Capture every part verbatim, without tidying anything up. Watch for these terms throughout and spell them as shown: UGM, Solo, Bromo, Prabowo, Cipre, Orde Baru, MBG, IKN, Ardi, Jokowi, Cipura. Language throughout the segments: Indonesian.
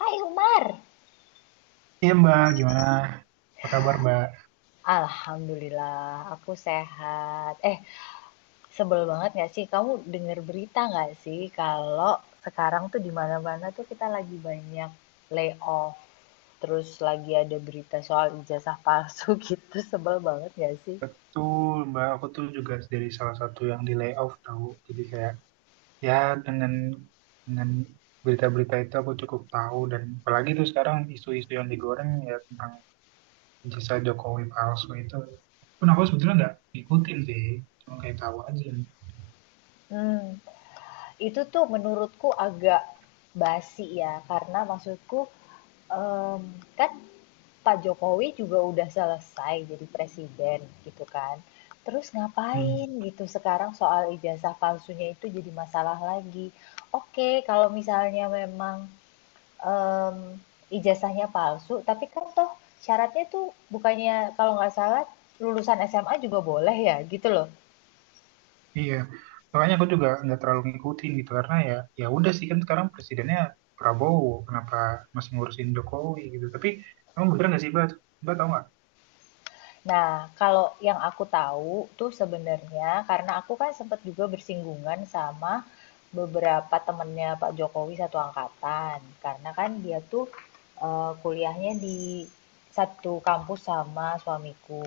Hai Umar. Iya Mbak, gimana? Apa kabar Mbak? Alhamdulillah, aku sehat. Eh, sebel banget gak sih? Kamu denger berita gak sih kalau sekarang tuh di mana-mana tuh kita lagi banyak layoff. Terus lagi ada berita soal ijazah palsu gitu. Sebel banget gak sih? Betul Mbak, aku tuh juga dari salah satu yang di layoff tahu. Jadi kayak ya dengan dengan berita-berita itu aku cukup tahu, dan apalagi tuh sekarang isu-isu yang digoreng ya tentang jasa Jokowi palsu itu. Pun aku sebetulnya nggak ngikutin sih, cuma kayak tahu aja. Hmm, itu tuh menurutku agak basi ya, karena maksudku em, kan Pak Jokowi juga udah selesai jadi presiden gitu kan. Terus ngapain Hmm. gitu sekarang soal ijazah palsunya itu jadi masalah lagi. Oke, kalau misalnya memang em, ijazahnya palsu, tapi kan toh syaratnya tuh bukannya kalau nggak salah lulusan S M A juga boleh ya gitu loh. Iya, makanya aku juga nggak terlalu ngikutin gitu karena ya ya udah sih, kan sekarang presidennya Prabowo, kenapa masih ngurusin Jokowi gitu? Tapi kamu bener nggak sih, Mbak? Mbak tahu nggak? Nah, kalau yang aku tahu tuh sebenarnya karena aku kan sempat juga bersinggungan sama beberapa temennya Pak Jokowi satu angkatan. Karena kan dia tuh eh, kuliahnya di satu kampus sama suamiku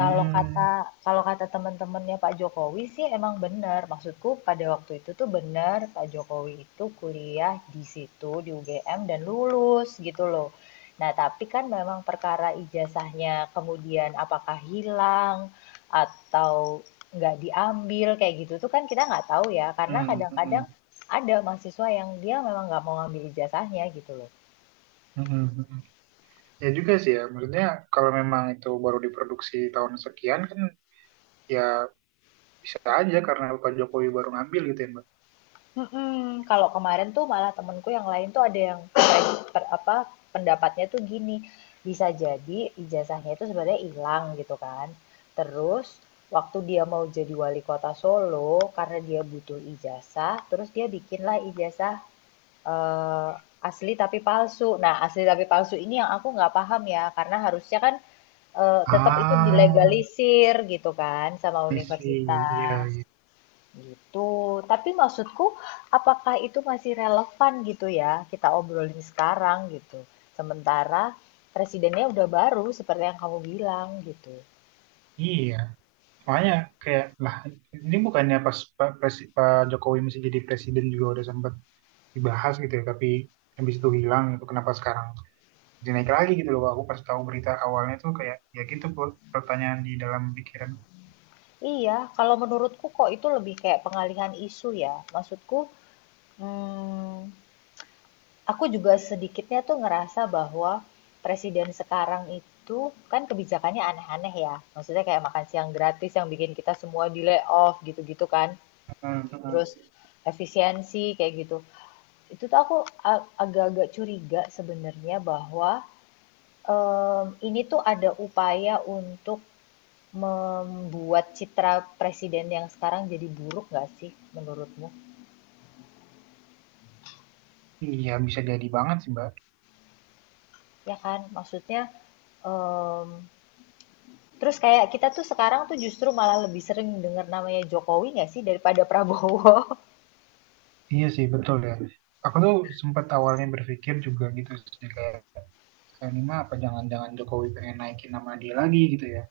kalau kata kalau kata teman-temannya Pak Jokowi sih emang benar. Maksudku pada waktu itu tuh benar Pak Jokowi itu kuliah di situ di U G M dan lulus gitu loh. Nah, tapi kan memang perkara ijazahnya kemudian apakah hilang atau nggak diambil kayak gitu tuh kan kita nggak tahu ya karena hmm, hmm, kadang-kadang hmm, ada mahasiswa yang dia memang nggak mau ngambil ijazahnya gitu loh. hmm, hmm. hmm. Ya juga sih ya, maksudnya kalau memang itu baru diproduksi tahun sekian kan ya bisa aja karena Pak Jokowi baru ngambil gitu ya, Mbak. Mm-mm. Kalau kemarin tuh malah temenku yang lain tuh ada yang per, apa pendapatnya tuh gini, bisa jadi ijazahnya itu sebenarnya hilang gitu kan, terus waktu dia mau jadi wali kota Solo, karena dia butuh ijazah terus dia bikinlah ijazah eh, asli tapi palsu. Nah, asli tapi palsu ini yang aku nggak paham ya, karena harusnya kan eh, tetap itu Ah, dilegalisir gitu kan sama I see. Iya, universitas. iya. Gitu. Tapi maksudku, apakah itu masih relevan gitu ya, kita obrolin sekarang gitu. Sementara presidennya udah baru seperti yang kamu bilang gitu. Iya, makanya kayak lah, ini bukannya pas Pak, Presi- Pak Jokowi masih jadi presiden juga udah sempat dibahas gitu ya, tapi habis itu hilang, itu kenapa sekarang jadi naik lagi gitu loh. Aku pas tahu berita awalnya tuh kayak ya gitu Put, pertanyaan di dalam pikiran. Iya, kalau menurutku kok itu lebih kayak pengalihan isu ya. Maksudku, hmm, aku juga sedikitnya tuh ngerasa bahwa presiden sekarang itu kan kebijakannya aneh-aneh ya. Maksudnya kayak makan siang gratis yang bikin kita semua di layoff gitu-gitu kan. Hmm, hmm. Terus efisiensi kayak gitu. Itu tuh aku agak-agak curiga sebenarnya bahwa em, ini tuh ada upaya untuk membuat citra presiden yang sekarang jadi buruk, nggak sih menurutmu? Iya bisa jadi banget sih Mbak. Ya kan, maksudnya em, terus kayak kita tuh sekarang tuh justru malah lebih sering dengar namanya Jokowi nggak sih daripada Prabowo. Iya sih betul ya. Aku tuh sempat awalnya berpikir juga gitu sih kayak, "Ah, ini mah apa jangan-jangan Jokowi pengen naikin nama dia lagi gitu ya."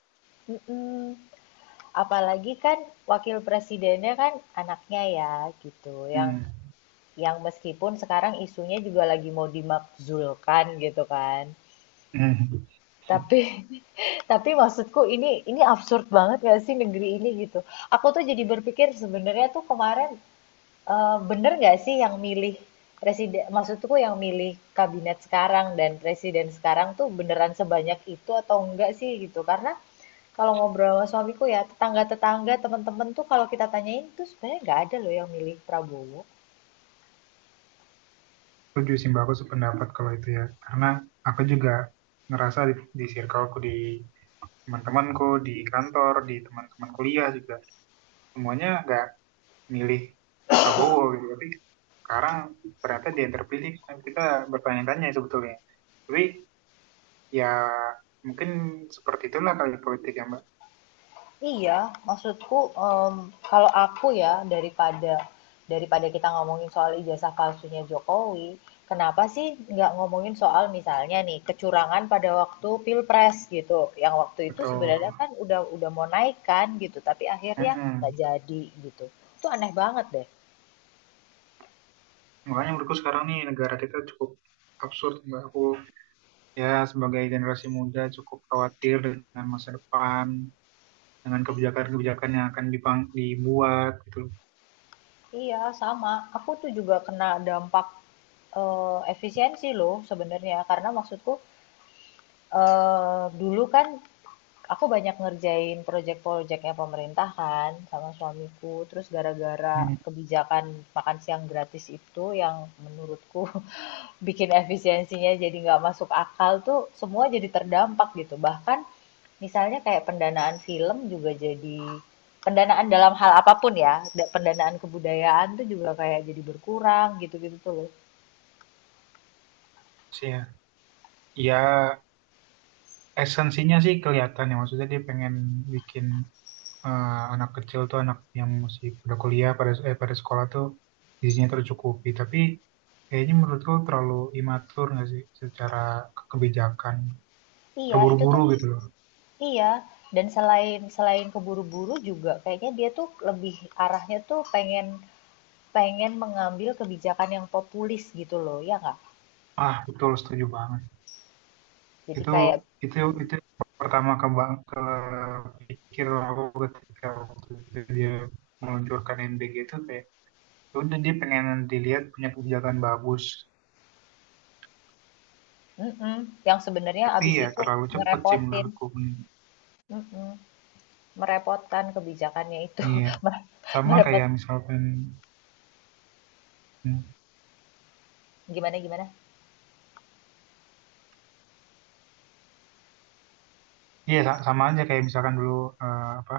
Apalagi kan wakil presidennya kan anaknya ya gitu, yang Hmm. yang meskipun sekarang isunya juga lagi mau dimakzulkan gitu kan. Hmm. Tapi tapi maksudku ini ini absurd banget gak sih negeri ini gitu. Aku tuh jadi berpikir sebenarnya tuh kemarin eh, bener gak sih yang milih presiden, maksudku yang milih kabinet sekarang dan presiden sekarang tuh beneran sebanyak itu atau enggak sih gitu. Karena kalau ngobrol sama suamiku ya tetangga-tetangga teman-teman tuh kalau kita tanyain tuh sebenarnya nggak ada loh yang milih Prabowo. Setuju sih Mbak, aku sependapat kalau itu ya. Karena aku juga ngerasa di, di circleku, di teman-temanku, di kantor, di teman-teman kuliah juga. Semuanya nggak milih Prabowo gitu. Tapi sekarang ternyata dia yang terpilih. Nah, kita bertanya-tanya sebetulnya. Tapi ya mungkin seperti itulah kali politik ya Mbak. Iya, maksudku, mmm, kalau aku ya, daripada daripada kita ngomongin soal ijazah palsunya Jokowi, kenapa sih nggak ngomongin soal misalnya nih kecurangan pada waktu pilpres gitu, yang waktu itu Betul. sebenarnya kan udah udah mau naik kan gitu, tapi akhirnya nggak Mm-mm. jadi gitu. Itu aneh banget deh. Makanya menurutku sekarang nih negara kita cukup absurd Mbak. Aku ya sebagai generasi muda cukup khawatir dengan masa depan, dengan kebijakan-kebijakan yang akan dipang- dibuat gitu loh. Iya sama, aku tuh juga kena dampak, eee, efisiensi loh sebenarnya karena maksudku, eee, dulu kan aku banyak ngerjain proyek-proyeknya pemerintah kan sama suamiku. Terus gara-gara Hmm. kebijakan makan siang gratis itu yang menurutku bikin efisiensinya jadi nggak masuk akal tuh semua jadi terdampak gitu. Bahkan misalnya kayak pendanaan film juga jadi pendanaan dalam hal apapun ya, pendanaan kebudayaan tuh juga kayak jadi berkurang gitu-gitu tuh loh. Sih ya. Ya, esensinya sih kelihatan ya, maksudnya dia pengen bikin eh, anak kecil tuh, anak yang masih pada kuliah, pada eh, pada sekolah tuh gizinya tercukupi, tapi kayaknya menurutku terlalu imatur nggak sih, secara ke- kebijakan Iya, itu terburu-buru tuh gitu loh. iya. Dan selain selain keburu-buru juga kayaknya dia tuh lebih arahnya tuh pengen pengen mengambil kebijakan yang populis gitu loh, ya nggak? Ah, betul setuju banget. Jadi Itu, kayak itu mm itu pertama ke ke pikir aku ketika waktu itu dia meluncurkan M B G itu kayak ya udah, dia pengen dilihat punya kebijakan bagus, yang sebenarnya tapi abis ya itu terlalu cepet sih ngerepotin, menurutku. mm merepotkan kebijakannya itu, Iya sama merepot kayak misalkan, hmm, gimana gimana? iya sa- sama aja kayak misalkan dulu eh, apa,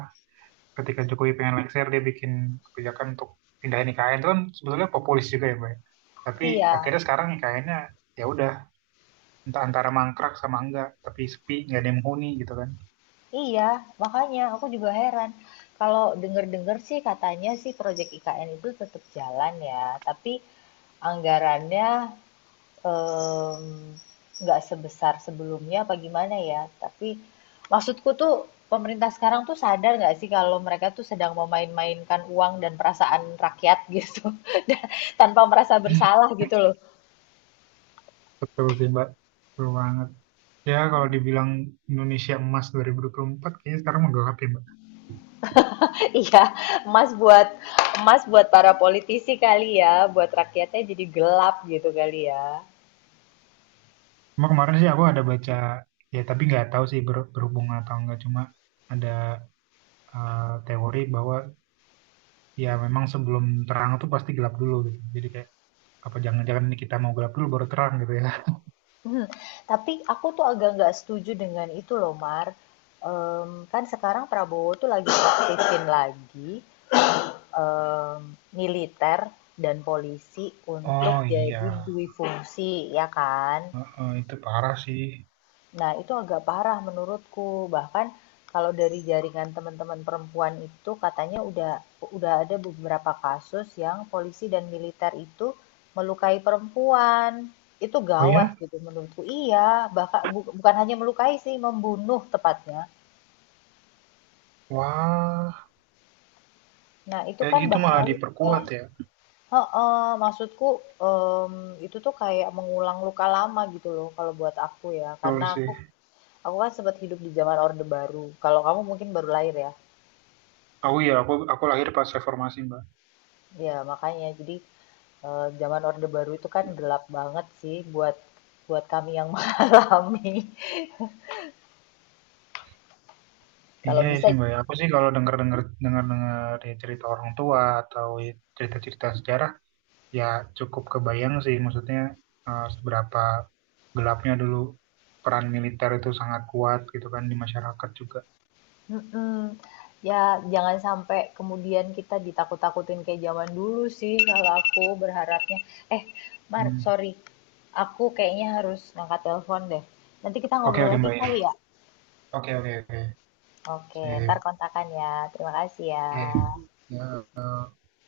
ketika Jokowi pengen lengser dia bikin kebijakan untuk pindahin I K N itu kan sebetulnya populis juga ya Mbak ya. Tapi Iya, akhirnya sekarang I K N-nya ya udah, entah antara mangkrak sama enggak, tapi sepi nggak ada yang menghuni gitu kan. iya, makanya aku juga heran. Kalau denger-denger sih katanya sih proyek I K N itu tetap jalan ya, tapi anggarannya Mmm, nggak um, sebesar sebelumnya apa gimana ya, tapi maksudku tuh pemerintah sekarang tuh sadar nggak sih kalau mereka tuh sedang memain-mainkan uang dan perasaan rakyat gitu, tanpa merasa bersalah gitu loh. Betul sih Mbak, betul banget. Ya kalau dibilang Indonesia Emas dua ribu dua puluh empat kayaknya sekarang menggelap ya Mbak. Iya, emas buat emas buat para politisi kali ya, buat rakyatnya jadi gelap gitu kali ya. Cuma kemarin sih aku ada baca, ya tapi nggak tahu sih ber- berhubungan atau enggak, cuma ada eh, teori bahwa ya memang sebelum terang tuh pasti gelap dulu gitu, jadi kayak apa jangan-jangan ini kita mau gelap dulu baru terang gitu ya. Mhm, tapi aku tuh agak nggak setuju dengan itu loh Mar, mmm, kan sekarang Prabowo tuh lagi aktifin lagi em, militer dan polisi untuk oh iya. jadi dui fungsi ya kan. Heeh, itu parah sih. Nah, itu agak parah menurutku. Bahkan kalau dari jaringan teman-teman perempuan itu katanya udah udah ada beberapa kasus yang polisi dan militer itu melukai perempuan. Itu Oh gawat ya, gitu menurutku. Iya, bahkan bu- bukan hanya melukai sih, membunuh tepatnya. wah. Nah, itu Kayak kan gitu malah bahaya. diperkuat ya. Heeh, maksudku, mmm, itu tuh kayak mengulang luka lama gitu loh kalau buat aku ya, Betul karena sih. aku aku kan sempet hidup di zaman Orde Baru. Kalau kamu mungkin baru lahir ya? Aku ya, aku aku lahir pas reformasi Mbak. Ya makanya. Jadi, eee, zaman Orde Baru itu kan gelap banget sih buat buat kami yang mengalami. Iya Kalau ya bisa sih Mbak. Ya. Aku sih kalau dengar dengar dengar dengar cerita orang tua atau cerita cerita sejarah, ya cukup kebayang sih. Maksudnya eh, seberapa gelapnya dulu, peran militer itu sangat kuat gitu kan di masyarakat juga. mhm, ya jangan sampai kemudian kita ditakut-takutin kayak zaman dulu sih kalau aku berharapnya. Eh, Mar, Hmm. sorry. Aku kayaknya harus ngangkat telepon deh. Nanti kita Oke, ngobrol oke lagi Mbak kali ya. ya? Oke, oke, oke. Oke, Sip. ntar kontakan ya. Terima kasih ya. Iya, iya. Ya, eh,